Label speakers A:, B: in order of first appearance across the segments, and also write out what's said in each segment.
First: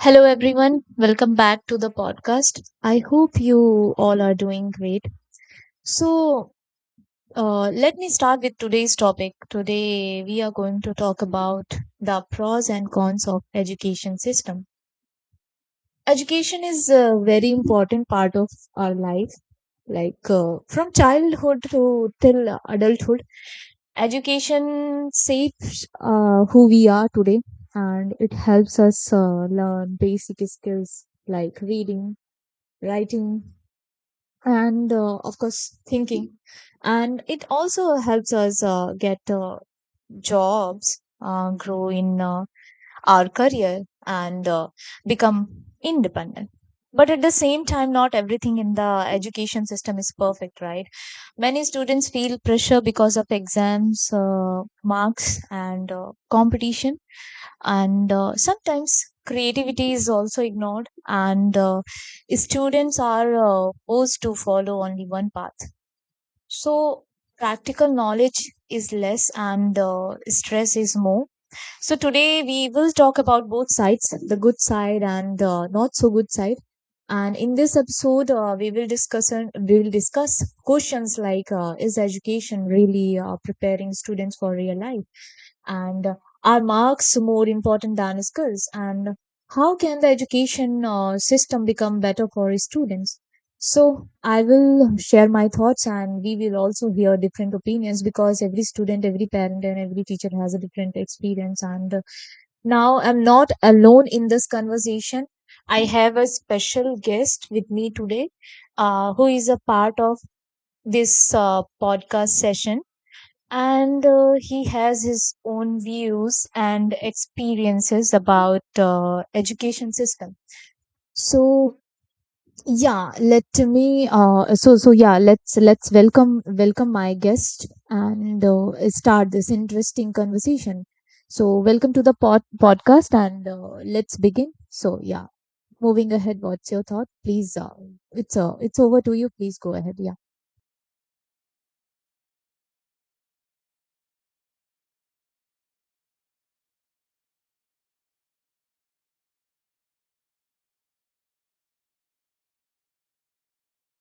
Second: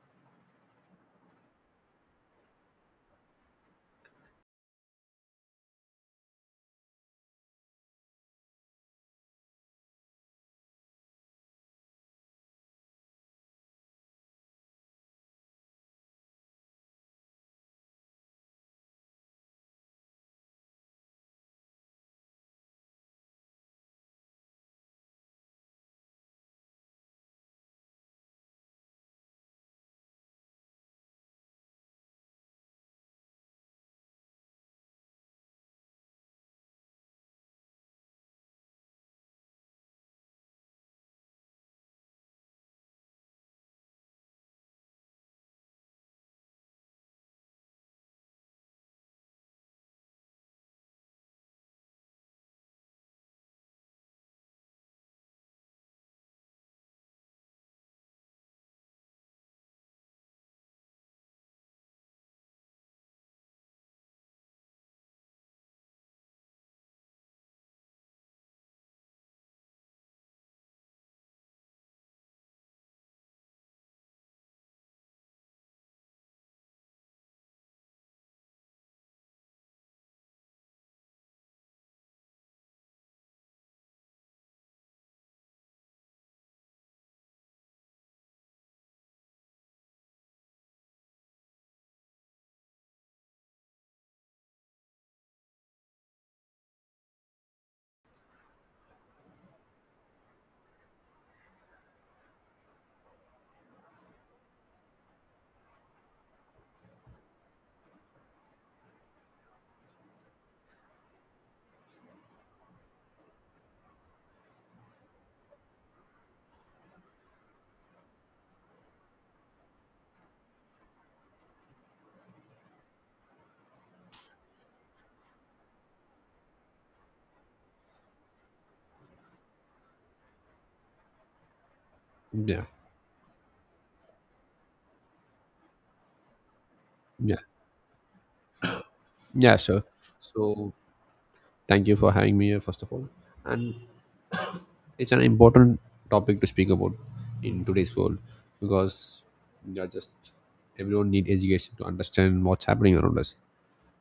A: Hello, everyone. Welcome back to the podcast. I hope you all are doing great. So, Let me start with today's topic. Today, we are going to talk about the pros and cons of education system. Education is a very important part of our life, like from childhood to till adulthood. Education shapes who we are today, and it helps us learn basic skills like reading, writing, and of course thinking. And it also helps us get jobs, grow in our career, and become independent. But at the same time, not everything in the education system is perfect, right? Many students feel pressure because of exams, marks, and competition. And sometimes creativity is also ignored, and students are forced to follow only one path. So practical knowledge is less and stress is more. So today we will talk about both sides, the good side and not so good side. And in this episode we will discuss questions like is education really preparing students for real life, and are marks more important than skills, and how can the education system become better for students? So I will share my thoughts, and we will also hear different opinions, because every student, every parent, and every teacher has a different experience. And uh, now I'm not alone in this conversation. I have a special guest with me today, who is a part of this podcast session, and he has his own views and experiences about education system. So yeah, let me so so yeah, let's welcome welcome my guest and start this interesting conversation. So welcome to the pod
B: Yeah,
A: podcast and let's begin. So yeah, moving ahead, what's your thought?
B: yeah,
A: Please, it's over to you.
B: yeah,
A: Please go
B: sure.
A: ahead. Yeah.
B: So, thank you for having me here, first of all. And it's an important topic to speak about in today's world because we are just everyone need education to understand what's happening around us.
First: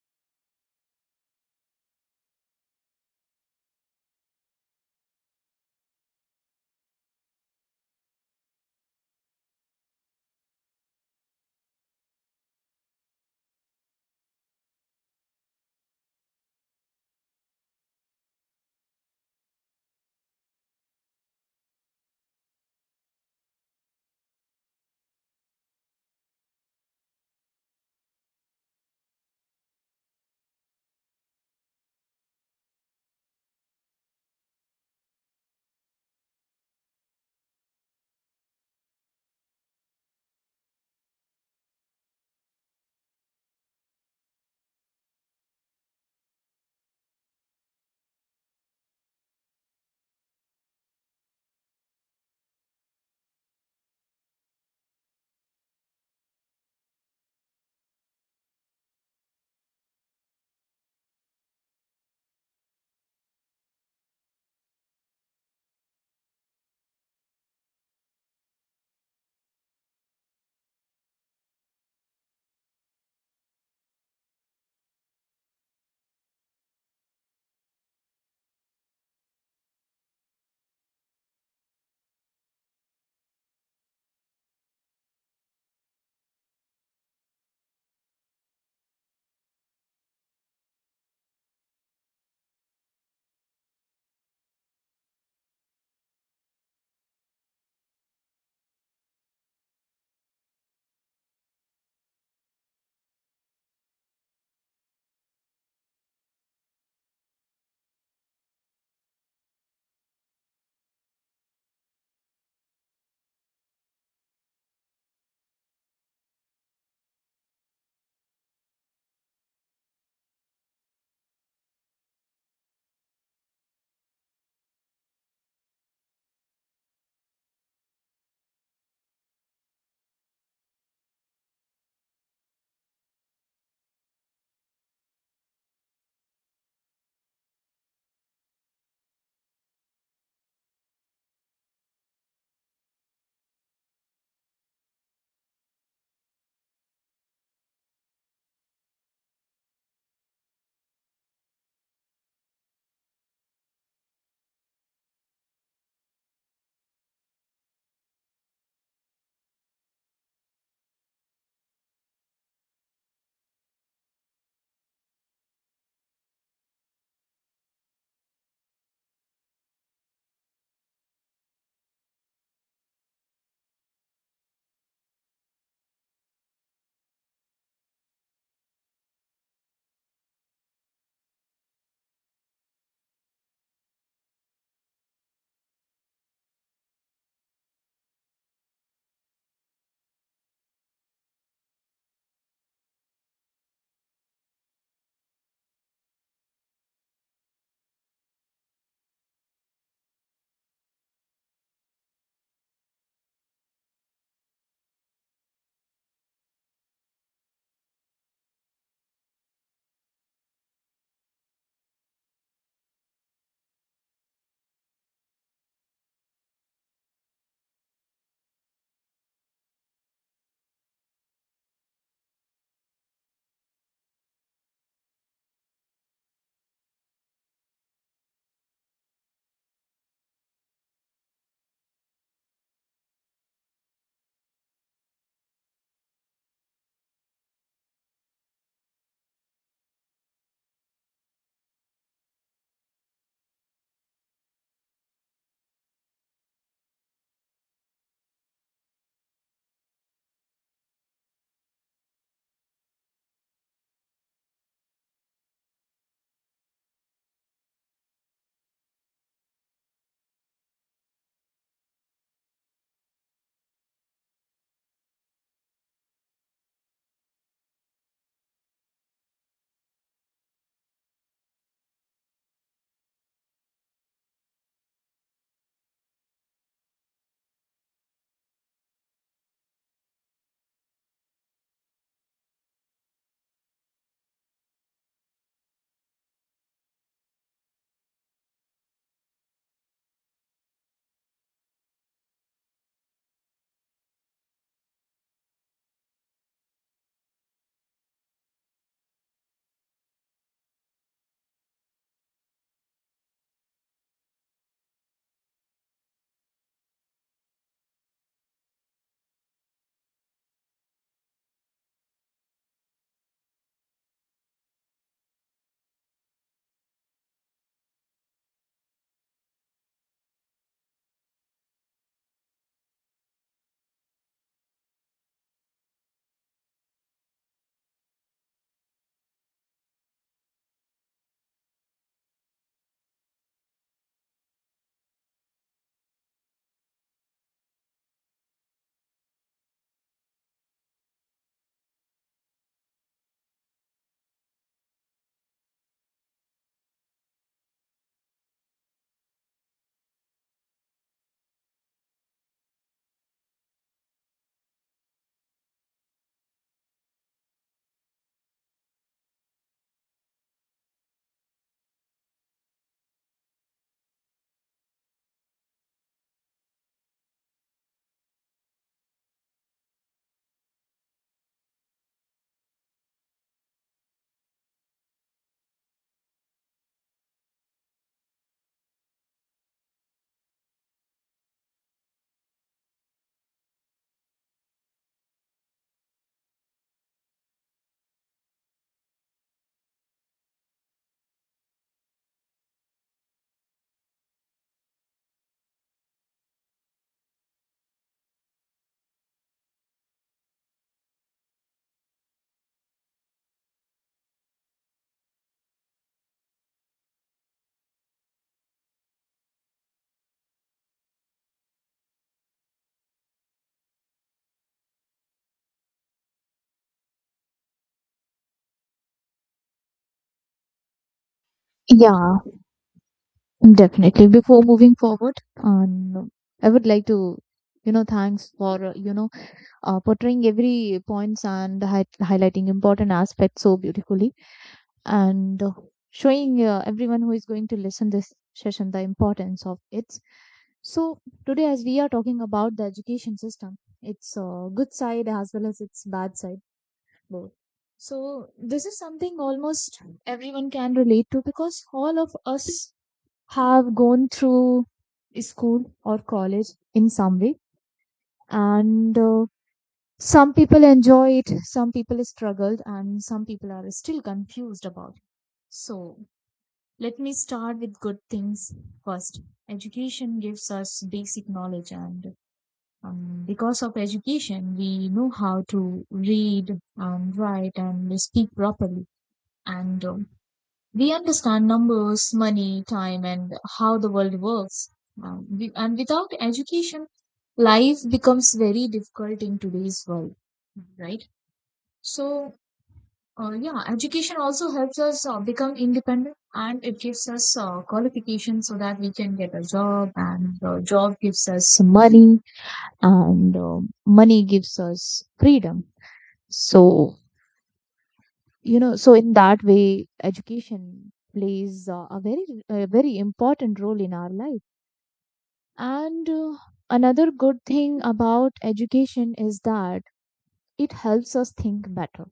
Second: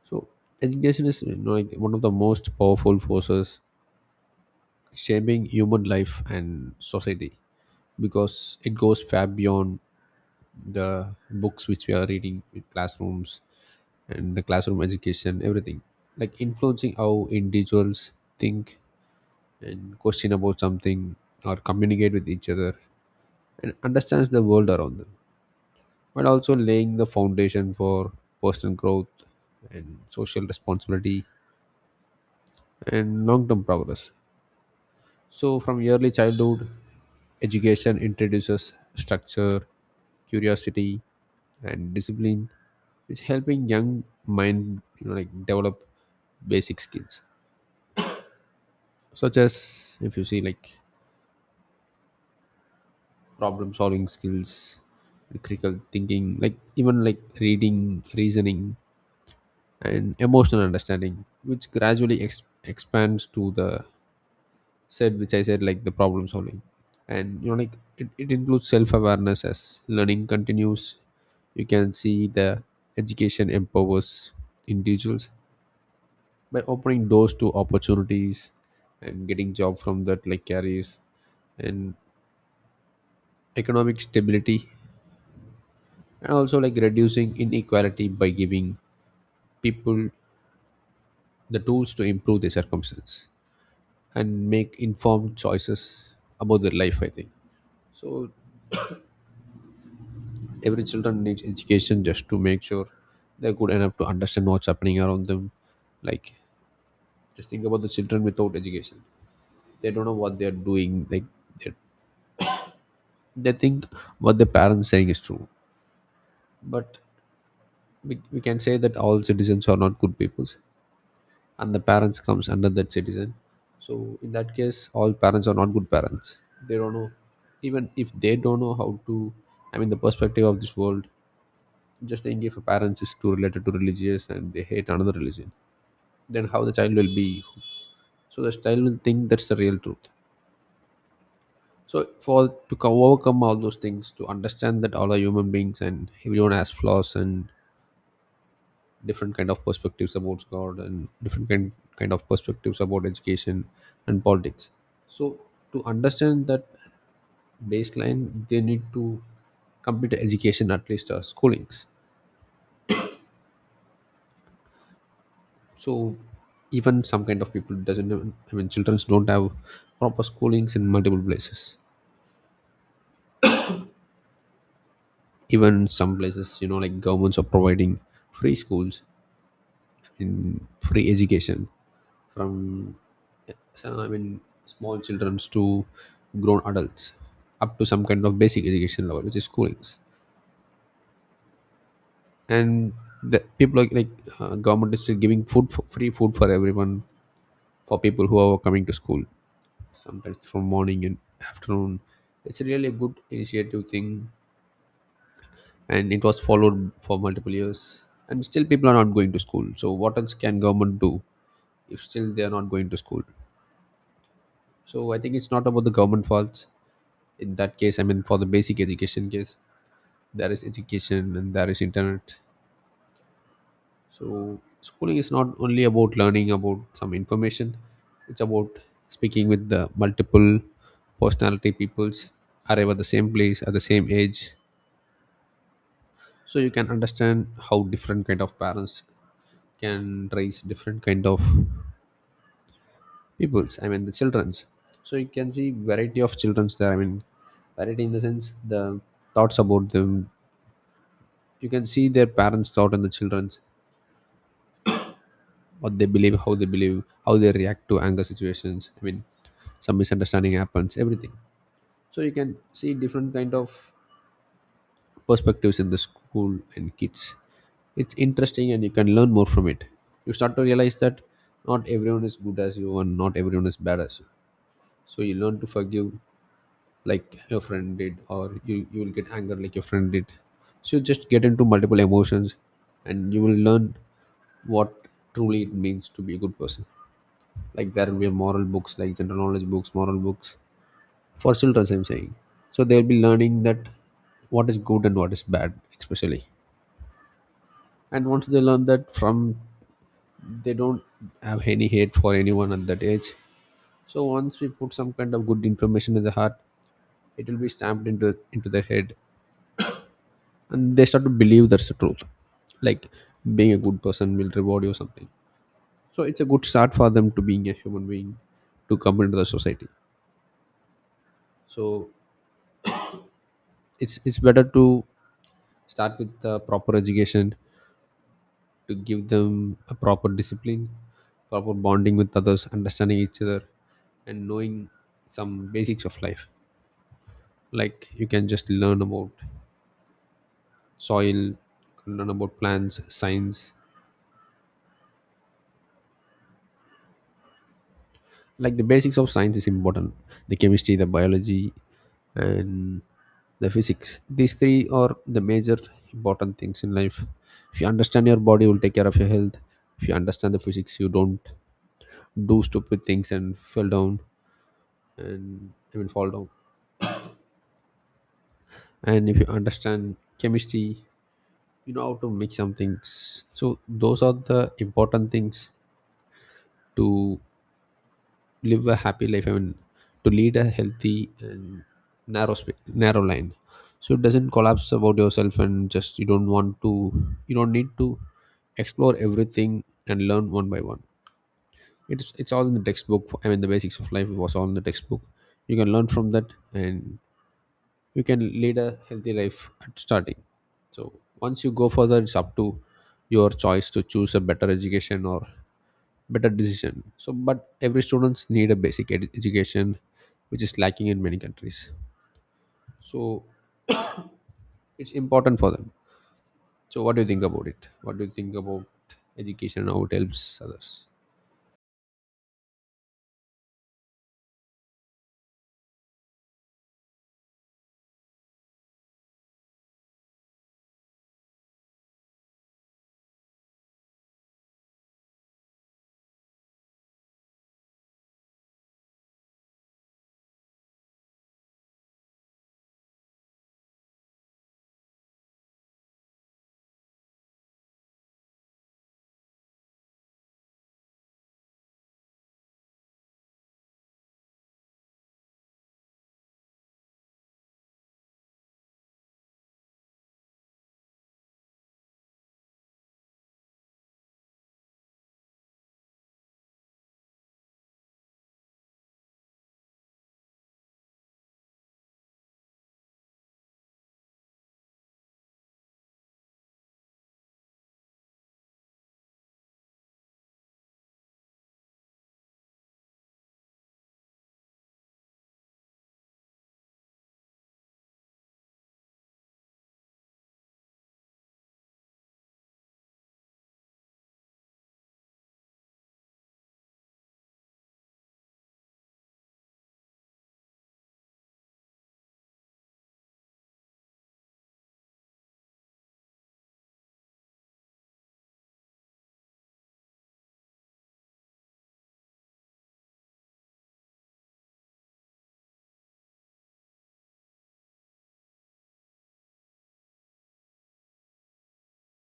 B: So, education is like one of the most powerful forces shaping human life and society, because it goes far beyond the books which we are reading in classrooms and the classroom education, everything, like influencing how individuals think and question about something or communicate with each other and understands the world around them, but also laying the foundation for personal growth and social responsibility and long term progress. So, from early childhood, education introduces structure, curiosity, and discipline, which helping young mind develop basic skills such as, if you see, like problem solving skills, critical thinking, like even like reading, reasoning, and emotional understanding, which gradually expands to the said which I said, like the problem solving, and it includes self-awareness. As learning continues, you can see the education empowers individuals by opening doors to opportunities and getting job from that like carries, and economic stability, and also like reducing inequality by giving people the tools to improve their circumstance and make informed choices about their life, I think. So every children needs education just to make sure they're good enough to understand what's happening around them. Like, just think about the children without education, they don't know what they're doing. Like they, they think what the parents saying is true. But we can say that all citizens are not good peoples, and the parents comes under that citizen. So in that case all parents are not good parents. They don't know, even if they don't know how to, I mean the perspective of this world. Just think, if a parent is too related to religious and they hate another religion, then how the child will be. So the child will think that's the real truth. So for, to overcome all those things, to understand that all are human beings and everyone has flaws and different kind of perspectives about god and different kind of perspectives about education and politics. So to understand that baseline, they need to complete education, at least schoolings. So even some kind of people doesn't I mean children don't have proper schoolings in multiple places. Even some places, governments are providing free schools, in free education, from so, I mean, small childrens to grown adults, up to some kind of basic education level, which is schoolings. And the people, government is still giving free food for everyone, for people who are coming to school, sometimes from morning and afternoon. It's really a good initiative thing, and it was followed for multiple years. And still, people are not going to school. So, what else can government do if still they are not going to school? So, I think it's not about the government faults. In that case, I mean for the basic education case, there is education and there is internet. So schooling is not only about learning about some information, it's about speaking with the multiple personality peoples arrive at the same place at the same age. So you can understand how different kind of parents can raise different kind of peoples, I mean the children's. So you can see variety of children's there, I mean variety in the sense, the thoughts about them. You can see their parents thought and the children's, what they believe, how they believe, how they react to anger situations, I mean some misunderstanding happens, everything. So you can see different kind of perspectives in the school and kids. It's interesting and you can learn more from it. You start to realize that not everyone is good as you, and not everyone is bad as you. So you learn to forgive, like your friend did, or you will get anger like your friend did. So you just get into multiple emotions, and you will learn what truly it means to be a good person. Like, there will be moral books, like general knowledge books, moral books for children, I'm saying. So they'll be learning that what is good and what is bad, especially. And once they learn that from, they don't have any hate for anyone at that age. So once we put some kind of good information in the heart, it will be stamped into their head, and they start to believe that's the truth. Like, being a good person will reward you or something. So it's a good start for them to being a human being, to come into the society. So it's better to start with the proper education, to give them a proper discipline, proper bonding with others, understanding each other, and knowing some basics of life. Like, you can just learn about soil, learn about plants science. Like, the basics of science is important, the chemistry, the biology, and the physics. These three are the major important things in life. If you understand your body, you will take care of your health. If you understand the physics, you don't do stupid things and fell down, and even fall down. And if you understand chemistry, you know how to make some things. So those are the important things to live a happy life, I mean to lead a healthy and narrow narrow line. So it doesn't collapse about yourself, and just, you don't want to, you don't need to explore everything and learn one by one. It's all in the textbook, I mean the basics of life was all in the textbook. You can learn from that, and you can lead a healthy life at starting. So once you go further, it's up to your choice to choose a better education or better decision. So but every students need a basic education, which is lacking in many countries. So it's important for them. So what do you think about it? What do you think about education, how it helps others?
A: Yeah, definitely. Before moving forward, um, I would like to, you know, thanks for, you know, portraying every points and hi highlighting important aspects so beautifully, and showing everyone who is going to listen this session the importance of it. So today, as we are talking about the education system, its good side as well as its bad side, both. So this is something almost everyone can relate to, because all of us have gone through school or college in some way, and some people enjoy it, some people struggled, and some people are still confused about it. So let me start with good things first. Education gives us basic knowledge, and because of education we know how to read and write and speak properly. And we- understand numbers, money, time, and how the world works. We- and without education, life becomes very difficult in today's world, right? So, yeah, education also helps us become independent, and it gives us qualification so that we can get a job, and the job gives us money, and money gives us freedom. So, you know, so in that way education plays a very important role in our life. And another good thing about education is that it helps us think better,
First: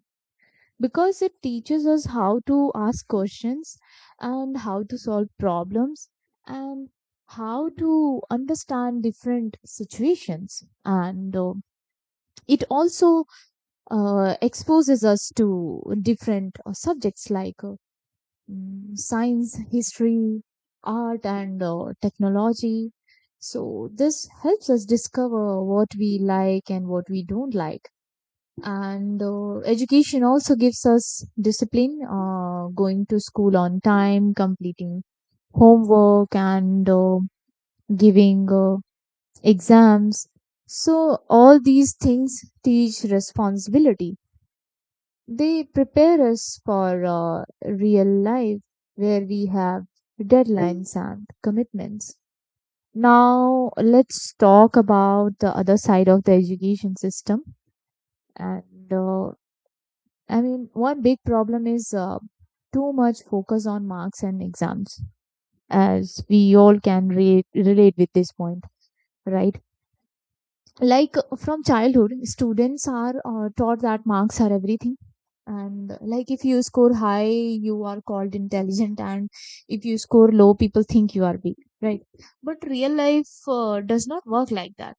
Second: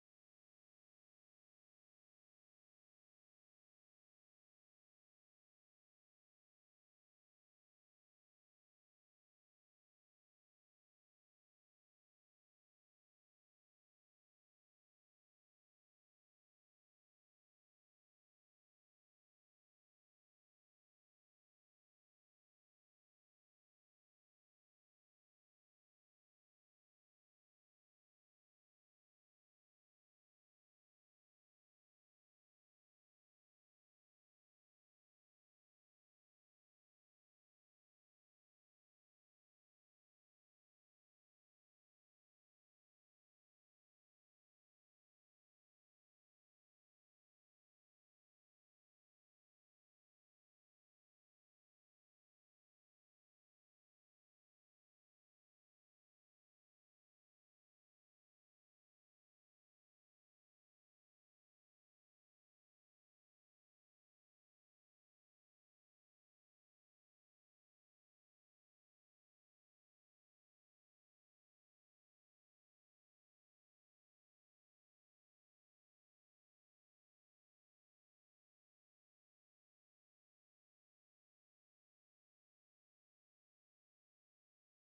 A: because it teaches us how to ask questions and how to solve problems and how to understand different situations. And it also exposes us to different subjects like science, history, art, and technology. So, this helps us discover what we like and what we don't like. And education also gives us discipline, going to school on time, completing homework, and giving exams. So, all these things teach responsibility. They prepare us for real life where we have deadlines and commitments. Now, let's talk about the other side of the education system. And I mean, one big problem is too much focus on marks and exams, as we all can relate with this point, right? Like from childhood students are taught that marks are everything. And like if you score high, you are called intelligent, and if you score low, people think you are weak, right? But real life does not work like that.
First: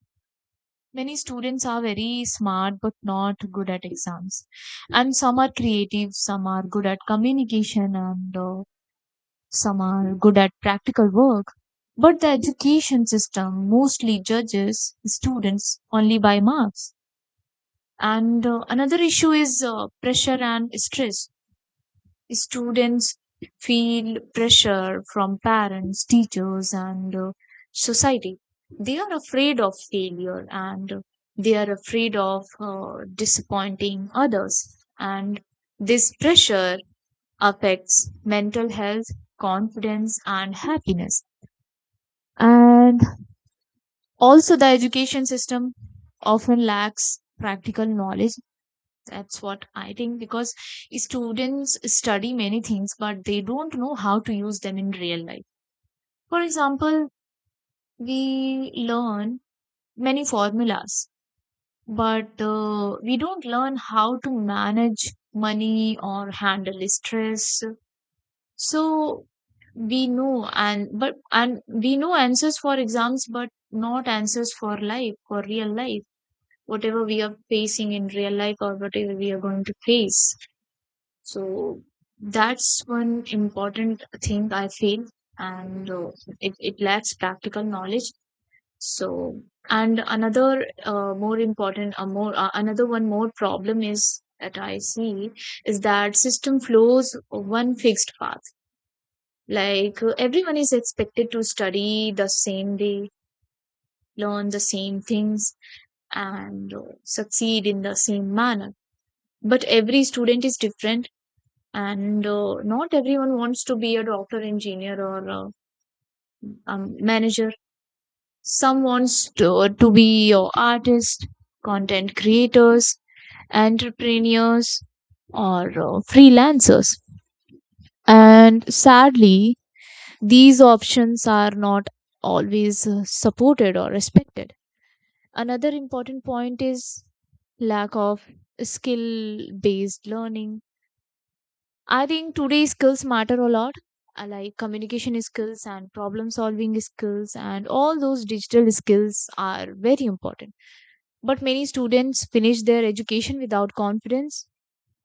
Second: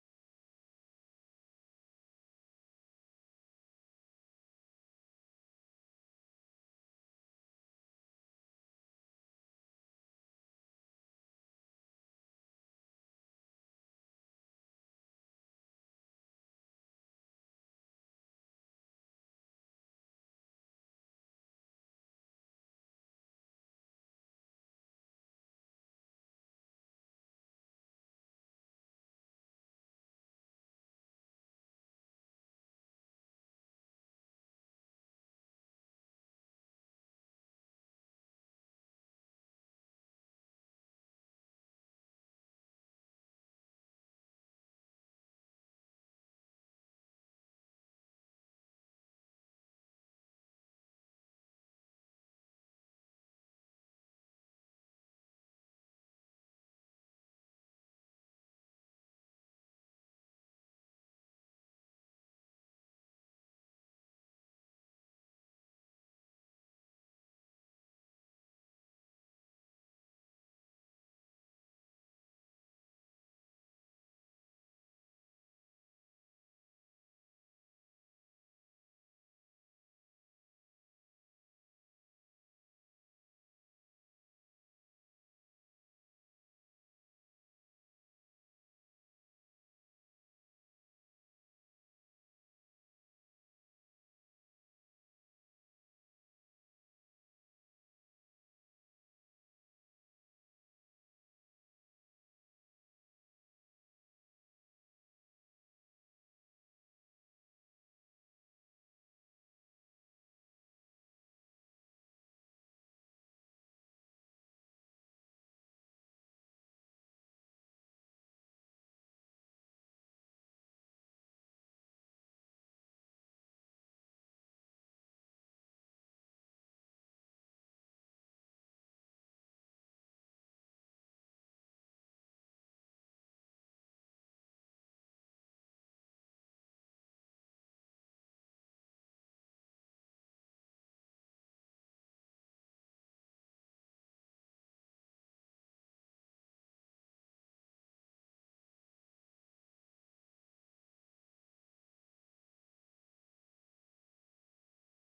A: Many students are very smart but not good at exams, and some are creative, some are good at communication, and some are good at practical work, but the education system mostly judges students only by marks. And another issue is pressure and stress. Students feel pressure from parents, teachers, and society. They are afraid of failure, and they are afraid of disappointing others. And this pressure affects mental health, confidence, and happiness. And also, the education system often lacks practical knowledge, that's what I think, because students study many things, but they don't know how to use them in real life. For example, we learn many formulas, but we don't learn how to manage money or handle stress. So we know, and but, and we know answers for exams, but not answers for life, for real life, whatever we are facing in real life or whatever we are going to face. So that's one important thing I feel, and it lacks practical knowledge. So, and another more important, more another one more problem is that I see is that system flows one fixed path. Like everyone is expected to study the same day, learn the same things, and succeed in the same manner. But every student is different, and not everyone wants to be a doctor, engineer, or manager. Some wants to be your artist, content creators, entrepreneurs, or freelancers. And sadly, these options are not always supported or respected. Another important point is lack of skill based learning. I think today skills matter a lot, like communication skills and problem solving skills, and all those digital skills are very important. But many students finish their education without confidence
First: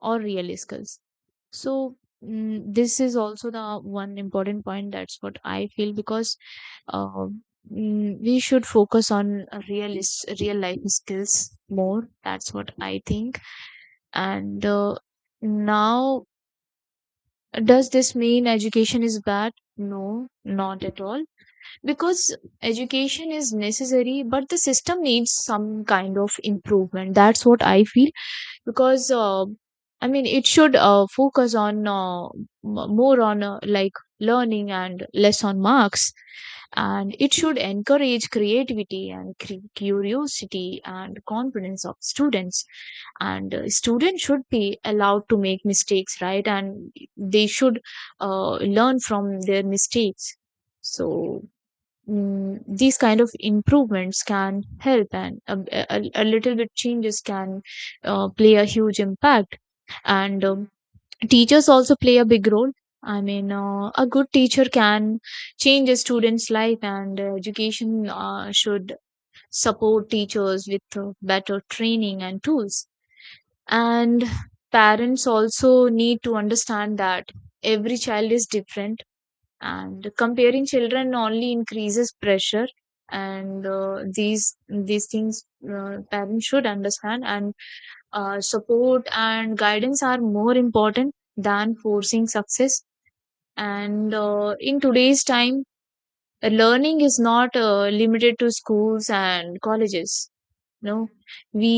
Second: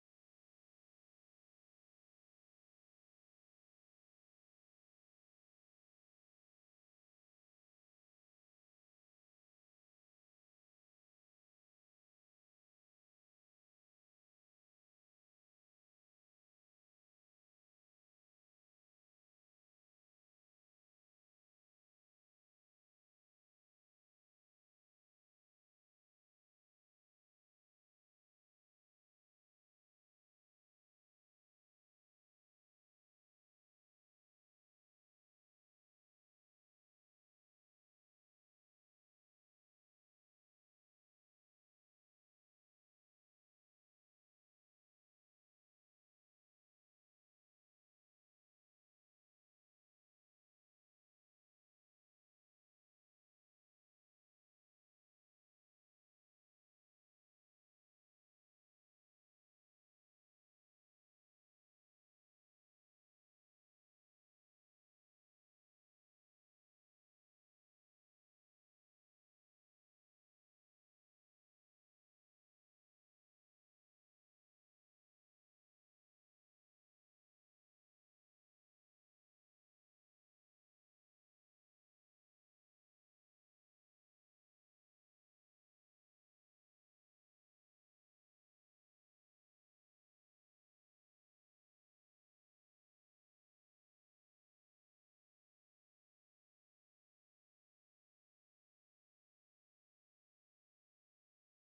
A: or real skills. So, this is also the one important point, that's what I feel, because uh, we should focus on real life skills more. That's what I think. And now does this mean education is bad? No, not at all. Because education is necessary, but the system needs some kind of improvement. That's what I feel, because I mean it should focus more on like learning and less on marks. And it should encourage creativity and curiosity and confidence of students. And students should be allowed to make mistakes, right? And they should learn from their mistakes. So these kind of improvements can help, and a little bit changes can play a huge impact. And teachers also play a big role. I mean, a good teacher can change a student's life, and education should support teachers with better training and tools. And parents also need to understand that every child is different, and comparing children only increases pressure. And these things parents should understand, and support and guidance are more important than forcing success. And in today's time, learning is not limited to schools and colleges. No, we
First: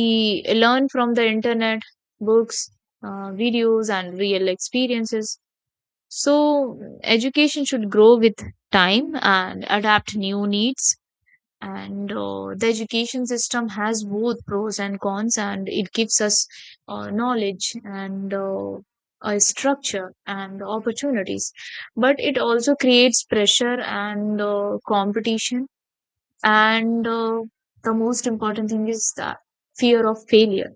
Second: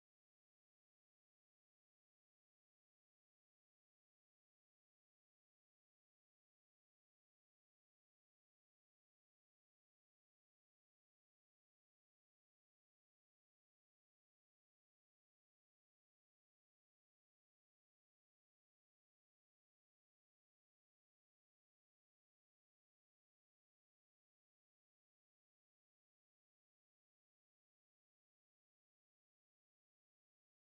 A: learn from the internet, books, videos, and real experiences. So education should grow with time and adapt new needs. And the education system has both pros and cons, and it gives us knowledge and a structure and opportunities. But it also creates pressure and competition. And the most important thing is that fear of failure.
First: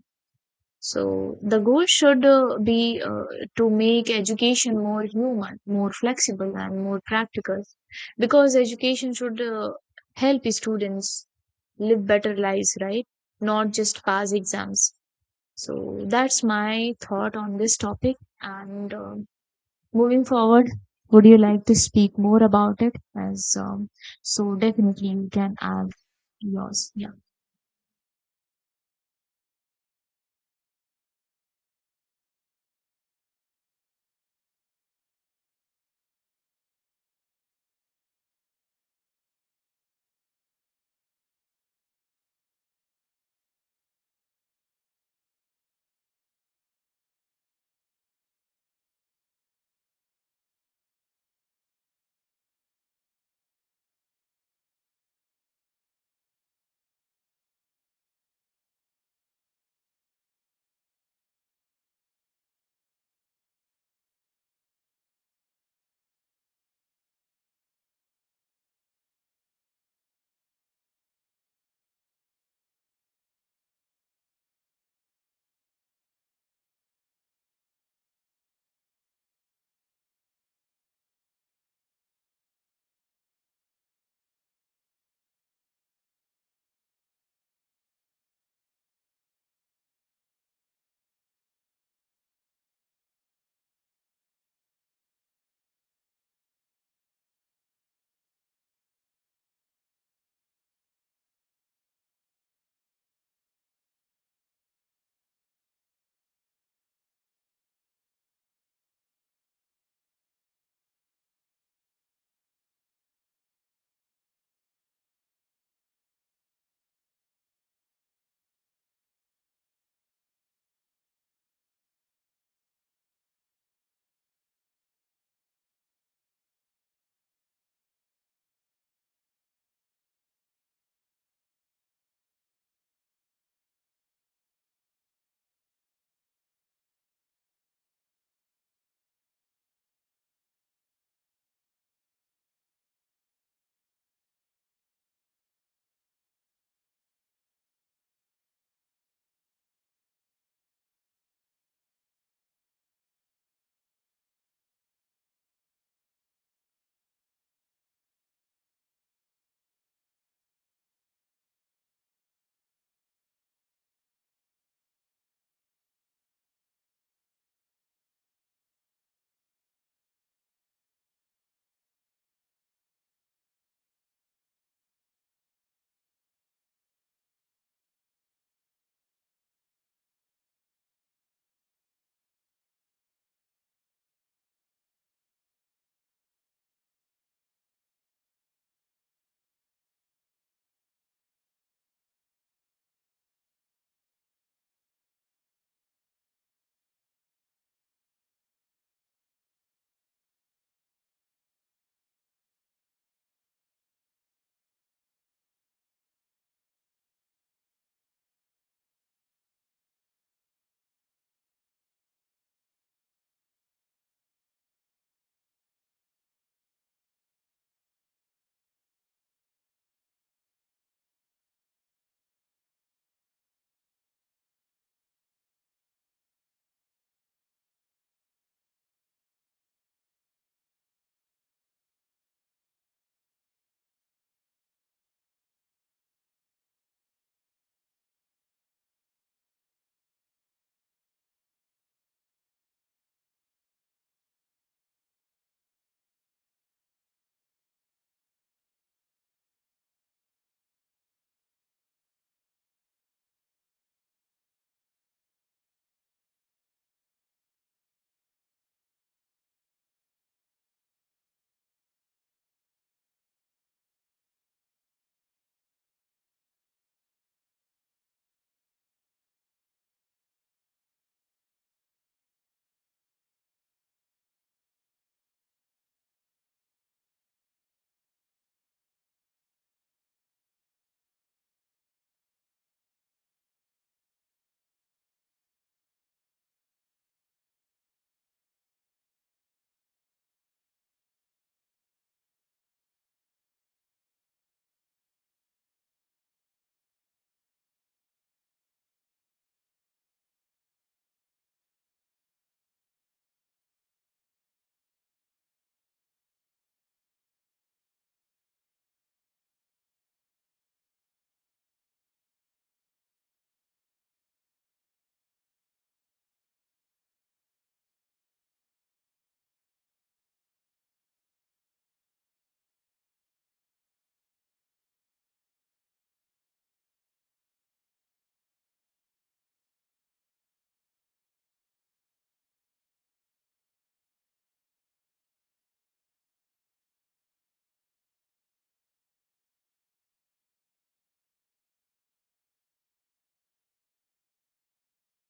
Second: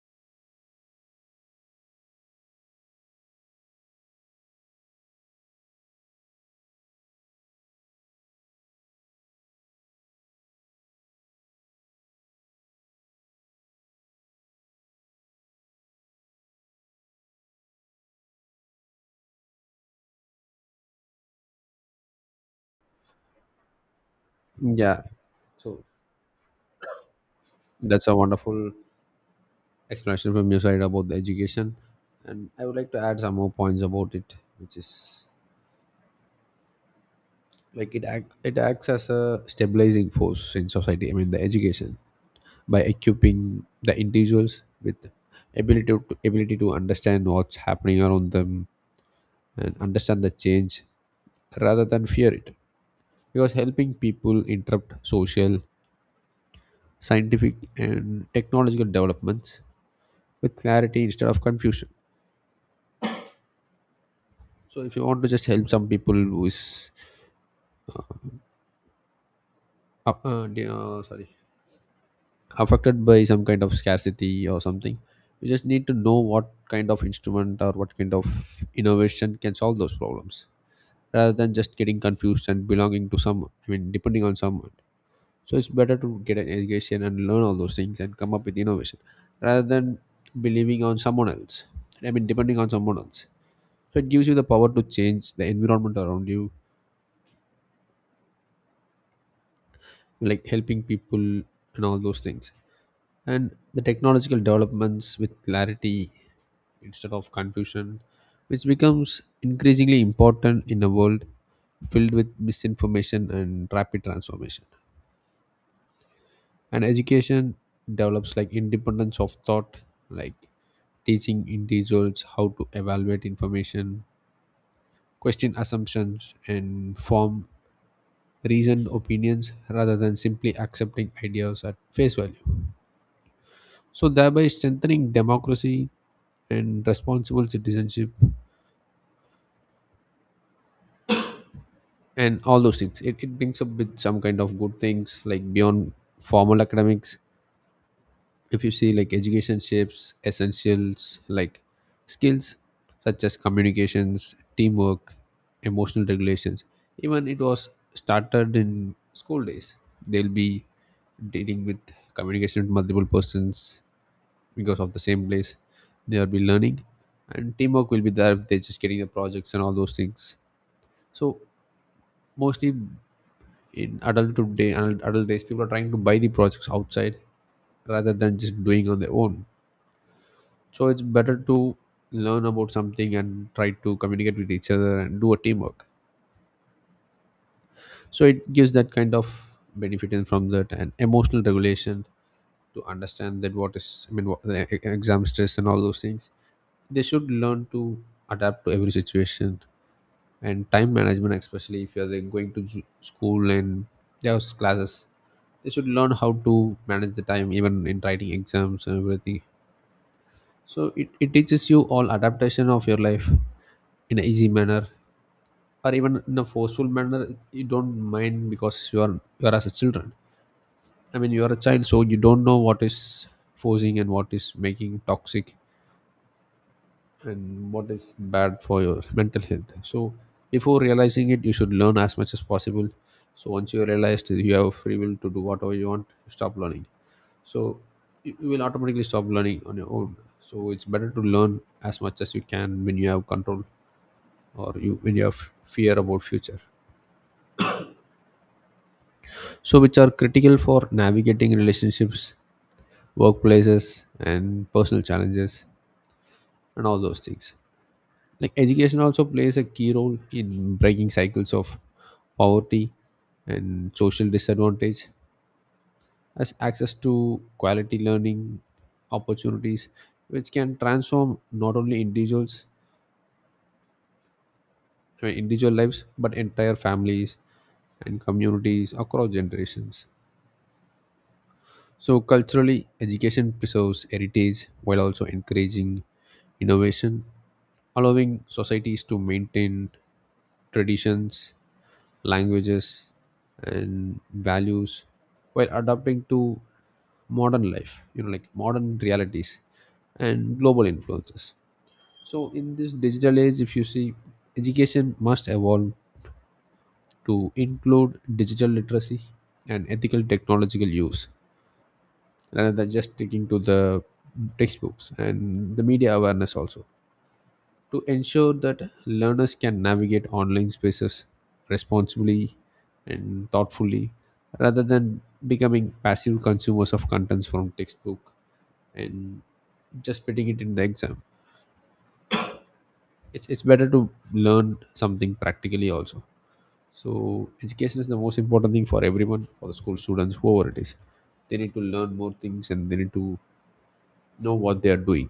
A: So the goal should be to make education more human, more flexible, and more practical, because education should help students live better lives, right? Not just pass exams. So that's my thought on this topic. And moving forward, would you like to speak more about it? As So,
B: Yeah.
A: definitely you can
B: So
A: add yours. Yeah.
B: that's a wonderful explanation from your side about the education, and I would like to add some more points about it, which is, like, it acts as a stabilizing force in society, I mean the education, by equipping the individuals with ability to ability to understand what's happening around them and understand the change rather than fear it, because helping people interrupt social, scientific, and technological developments with clarity instead of confusion. So if you want to just help some people who is uh, sorry, affected by some kind of scarcity or something, you just need to know what kind of instrument or what kind of innovation can solve those problems, rather than just getting confused and belonging to someone, I mean depending on someone. So it's better to get an education and learn all those things and come up with innovation, rather than believing on someone else, I mean depending on someone else. So it gives you the power to change the environment around you, like helping people and all those things, and the technological developments with clarity instead of confusion, which becomes increasingly important in a world filled with misinformation and rapid transformation. And education develops like independence of thought, like teaching individuals how to evaluate information, question assumptions, and form reasoned opinions rather than simply accepting ideas at face value, so thereby strengthening democracy and responsible citizenship. And all those things, it brings up with some kind of good things, like beyond formal academics. If you see, like, education shapes essentials like skills, such as communications, teamwork, emotional regulations. Even it was started in school days, they'll be dealing with communication with multiple persons. Because of the same place, they'll be learning, and teamwork will be there if they're just getting the projects and all those things. So mostly, in adult today adult adult days, people are trying to buy the projects outside rather than just doing on their own. So it's better to learn about something and try to communicate with each other and do a teamwork. So it gives that kind of benefit in from that. And emotional regulation, to understand that what is, I mean what, the exam stress and all those things, they should learn to adapt to every situation. And time management, especially if you're, like, going to school and there's classes, they should learn how to manage the time even in writing exams and everything. So it teaches you all adaptation of your life in an easy manner, or even in a forceful manner. You don't mind, because you are as a children, I mean you are a child, so you don't know what is forcing and what is making toxic and what is bad For your mental health. So before realizing it you should learn as much as possible. So once you realize that you have free will to do whatever you want you stop learning. So you will automatically stop learning on your own. So it's better to learn as much as you can when you have control, or you when you have fear about future, so which are critical for navigating relationships, workplaces, and personal challenges and all those things. Like, education also plays a key role in breaking cycles of poverty and social disadvantage, as access to quality learning opportunities which can transform not only individuals, I mean, individual lives, but entire families and communities across generations. So, culturally, education preserves heritage while also encouraging innovation, allowing societies to maintain traditions, languages, and values while adapting to modern life, you know, like modern realities and global influences. So, in this digital age, if you see, education must evolve to include digital literacy and ethical technological use rather than just sticking to the textbooks, and the media awareness also, to ensure that learners can navigate online spaces responsibly and thoughtfully rather than becoming passive consumers of contents from textbook and just putting it in the exam. It's better to learn something practically also. So education is the most important thing for everyone, for the school students, whoever it is. They need to learn more things and they need to know what they are doing.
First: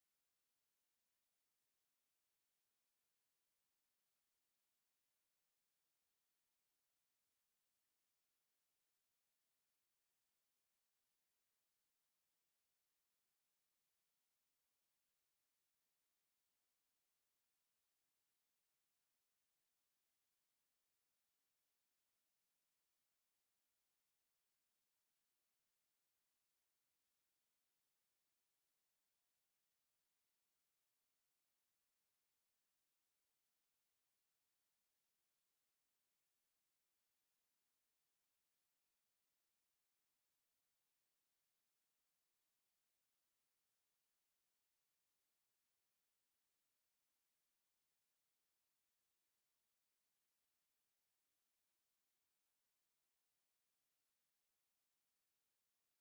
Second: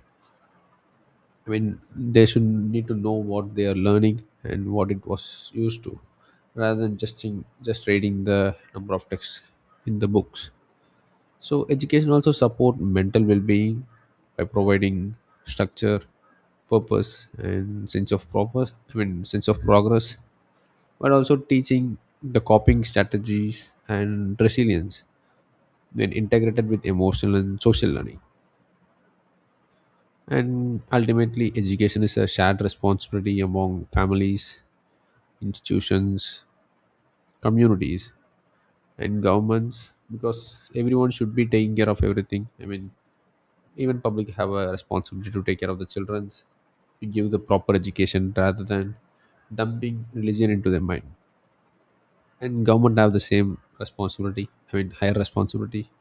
B: I mean, they should need to know what they are learning and what it was used to, rather than just reading the number of texts in the books. So education also support mental well-being by providing structure, purpose, and sense of purpose. I mean, sense of progress, but also teaching the coping strategies and resilience when integrated with emotional and social learning. And ultimately, education is a shared responsibility among families, institutions, communities, and governments, because everyone should be taking care of everything. I mean, even public have a responsibility to take care of the children's, to give the proper education rather than dumping religion into their mind. And government have the same responsibility. I mean, higher responsibility,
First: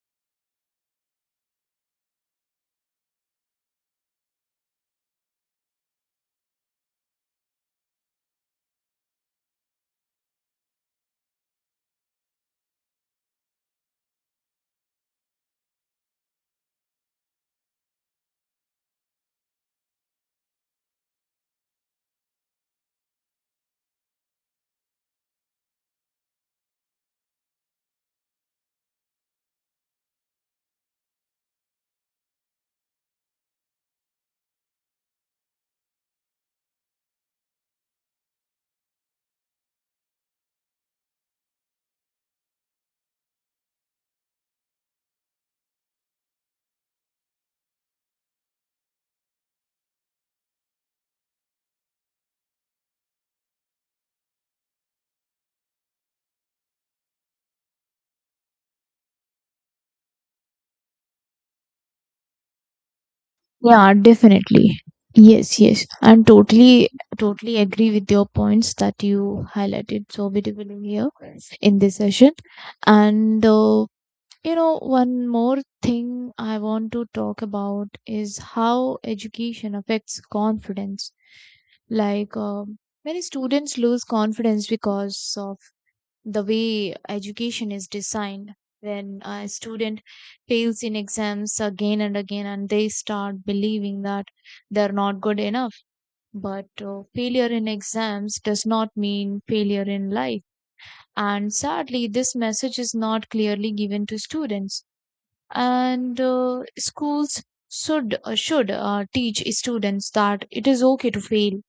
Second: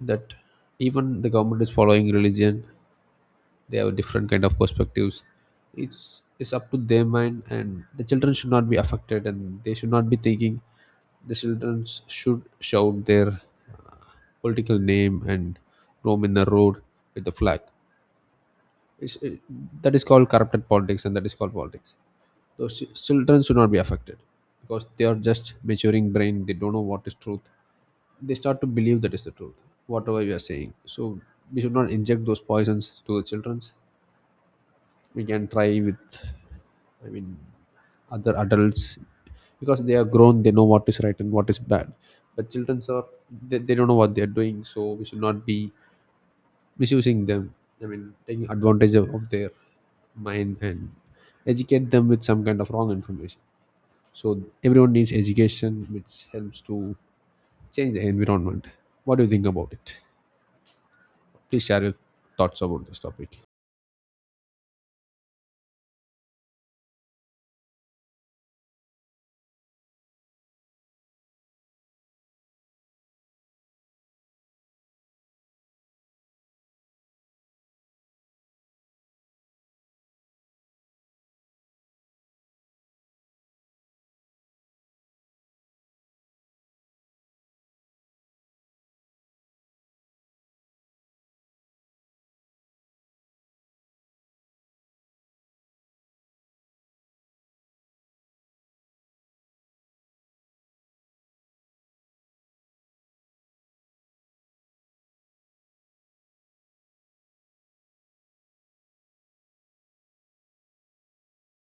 B: that even the government is following religion, they have different kind of perspectives. It's up to their mind, and the children should not be affected and they should not be thinking the children should shout their political name and roam in the road with the flag. It, that is called corrupted politics and that is called politics. Those children should not be affected because they are just maturing brain, they don't know what is truth. They start to believe that is the truth, whatever we are saying. So we should not inject those poisons to the childrens. We can try with, I mean, other adults, because they are grown, they know what is right and what is bad. But children are, they don't know what they are doing, so we should not be misusing them. I mean, taking advantage of their mind and educate them with some kind of wrong information. So everyone needs education, which helps to change the environment. What do you think about it? Please share your thoughts about this topic.
A: Yeah, definitely. Yes, yes. I'm totally agree with your points that you highlighted so beautifully here in this session. And, you know, one more thing I want to talk about is how education affects confidence. Like, many students lose confidence because of the way education is designed. When a student fails in exams again and again, and they start believing that they're not good enough. But failure in exams does not mean failure in life, and sadly this message is not clearly given to students. And schools should teach students that it is okay to fail,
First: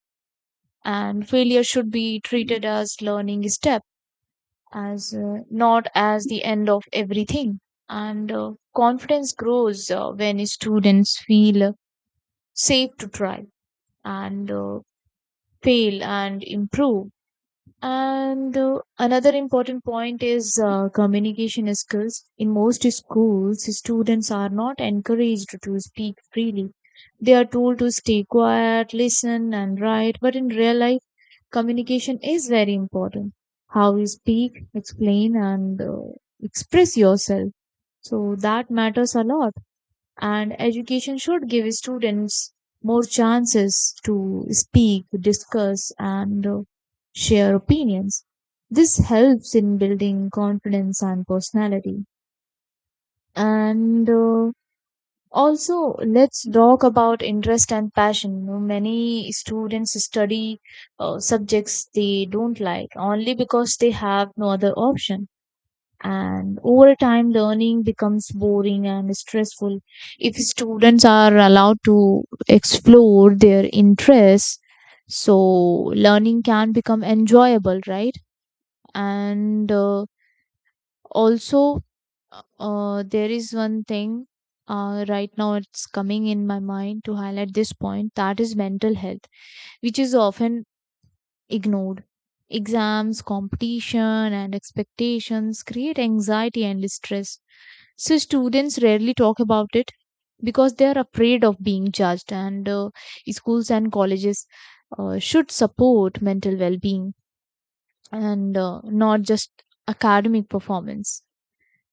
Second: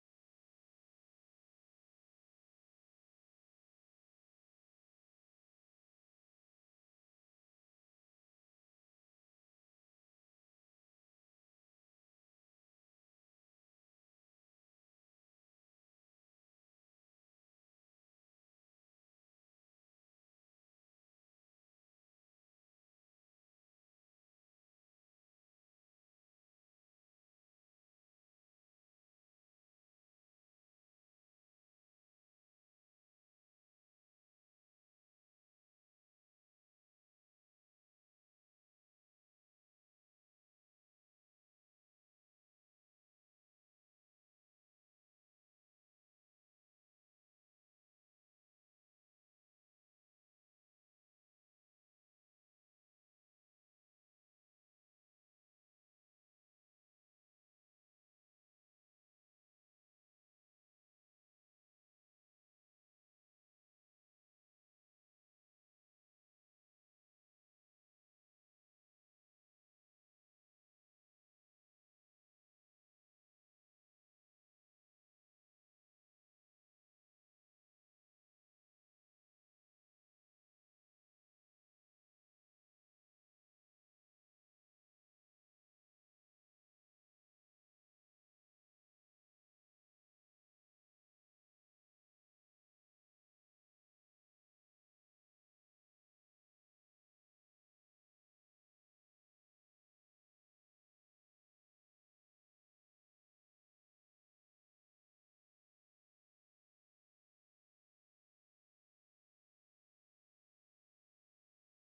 A: and failure should be treated as learning step, as not as the end of everything. And confidence grows when students feel safe to try and fail and improve. And another important point is communication skills. In most schools, students are not encouraged to speak freely. They are told to stay quiet, listen, and write. But in real life, communication is very important. How you speak, explain, and express yourself. So that matters a lot. And education should give students more chances to speak, discuss, and share opinions. This helps in building confidence and personality. And also, let's talk about interest and passion. You know, many students study subjects they don't like only because they have no other option. And over time, learning becomes boring and stressful. If students are allowed to explore their interests, so learning can become enjoyable, right? And also, there is one thing right now it's coming in my mind to highlight this point, that is mental health, which is often ignored. Exams, competition, and expectations create anxiety and stress. So, students rarely talk about it because they are afraid of being judged, and schools and colleges should support mental well being, and not just academic performance.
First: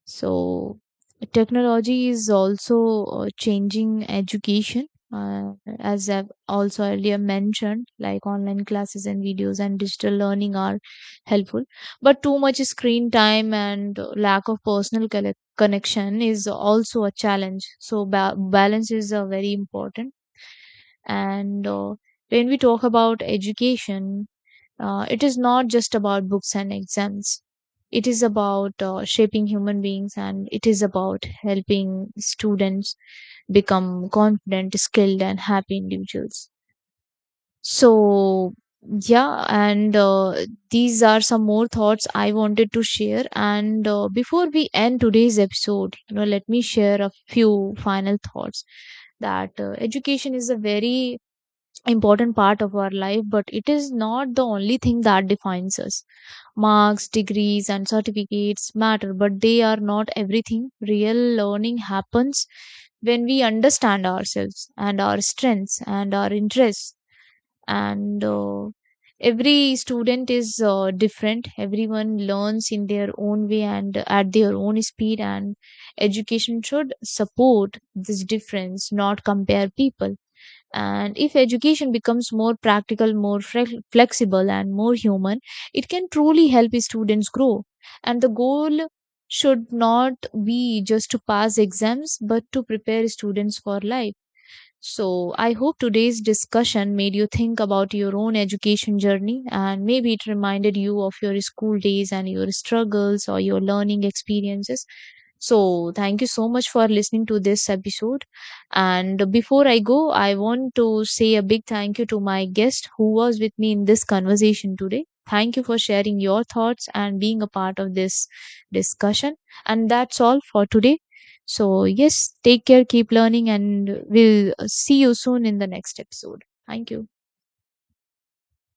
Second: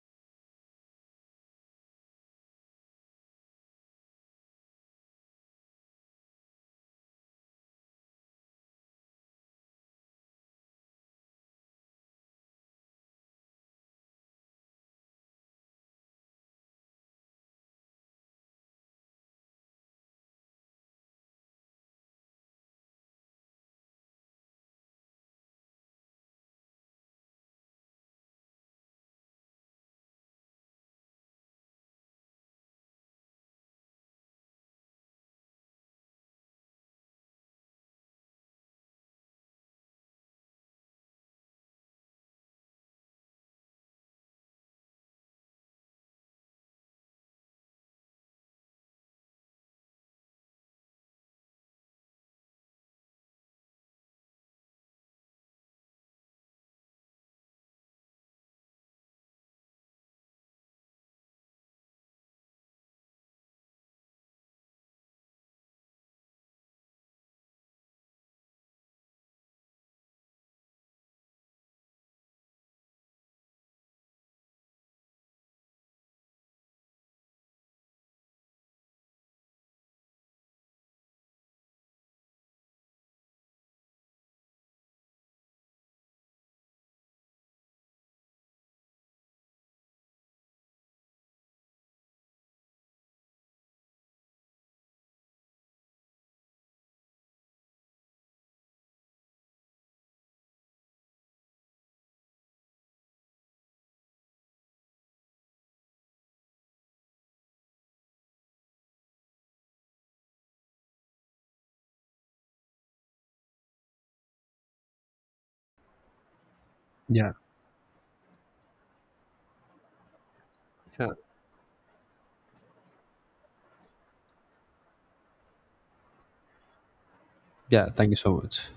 A: So technology is also changing education. Uh, as I've also earlier mentioned, like online classes and videos and digital learning are helpful, but too much screen time and lack of personal connection is also a challenge. So balance is very important. And when we talk about education, it is not just about books and exams. It is about shaping human beings, and it is about helping students become confident, skilled, and happy individuals. So, yeah, and these are some more thoughts I wanted to share. And before we end today's episode, you know, let me share a few final thoughts, that education is a very important part of our life, but it is not the only thing that defines us. Marks, degrees, and certificates matter, but they are not everything. Real learning happens when we understand ourselves and our strengths and our interests. And every student is different, everyone learns in their own way and at their own speed, and education should support this difference, not compare people. And if education becomes more practical, more flexible, and more human, it can truly help students grow. And the goal should not be just to pass exams, but to prepare students for life. So, I hope today's discussion made you think about your own education journey, and maybe it reminded you of your school days and your struggles or your learning experiences. So, thank you so much for listening to this episode. And before I go, I want to say a big thank you to my guest who was with me in this conversation today. Thank you for sharing your thoughts and
B: Yeah.
A: being a part of this discussion. And that's all for today.
B: Yeah.
A: So, yes, take care, keep learning, and we'll see you soon in the next episode. Thank you.
B: Yeah. Thank you so much.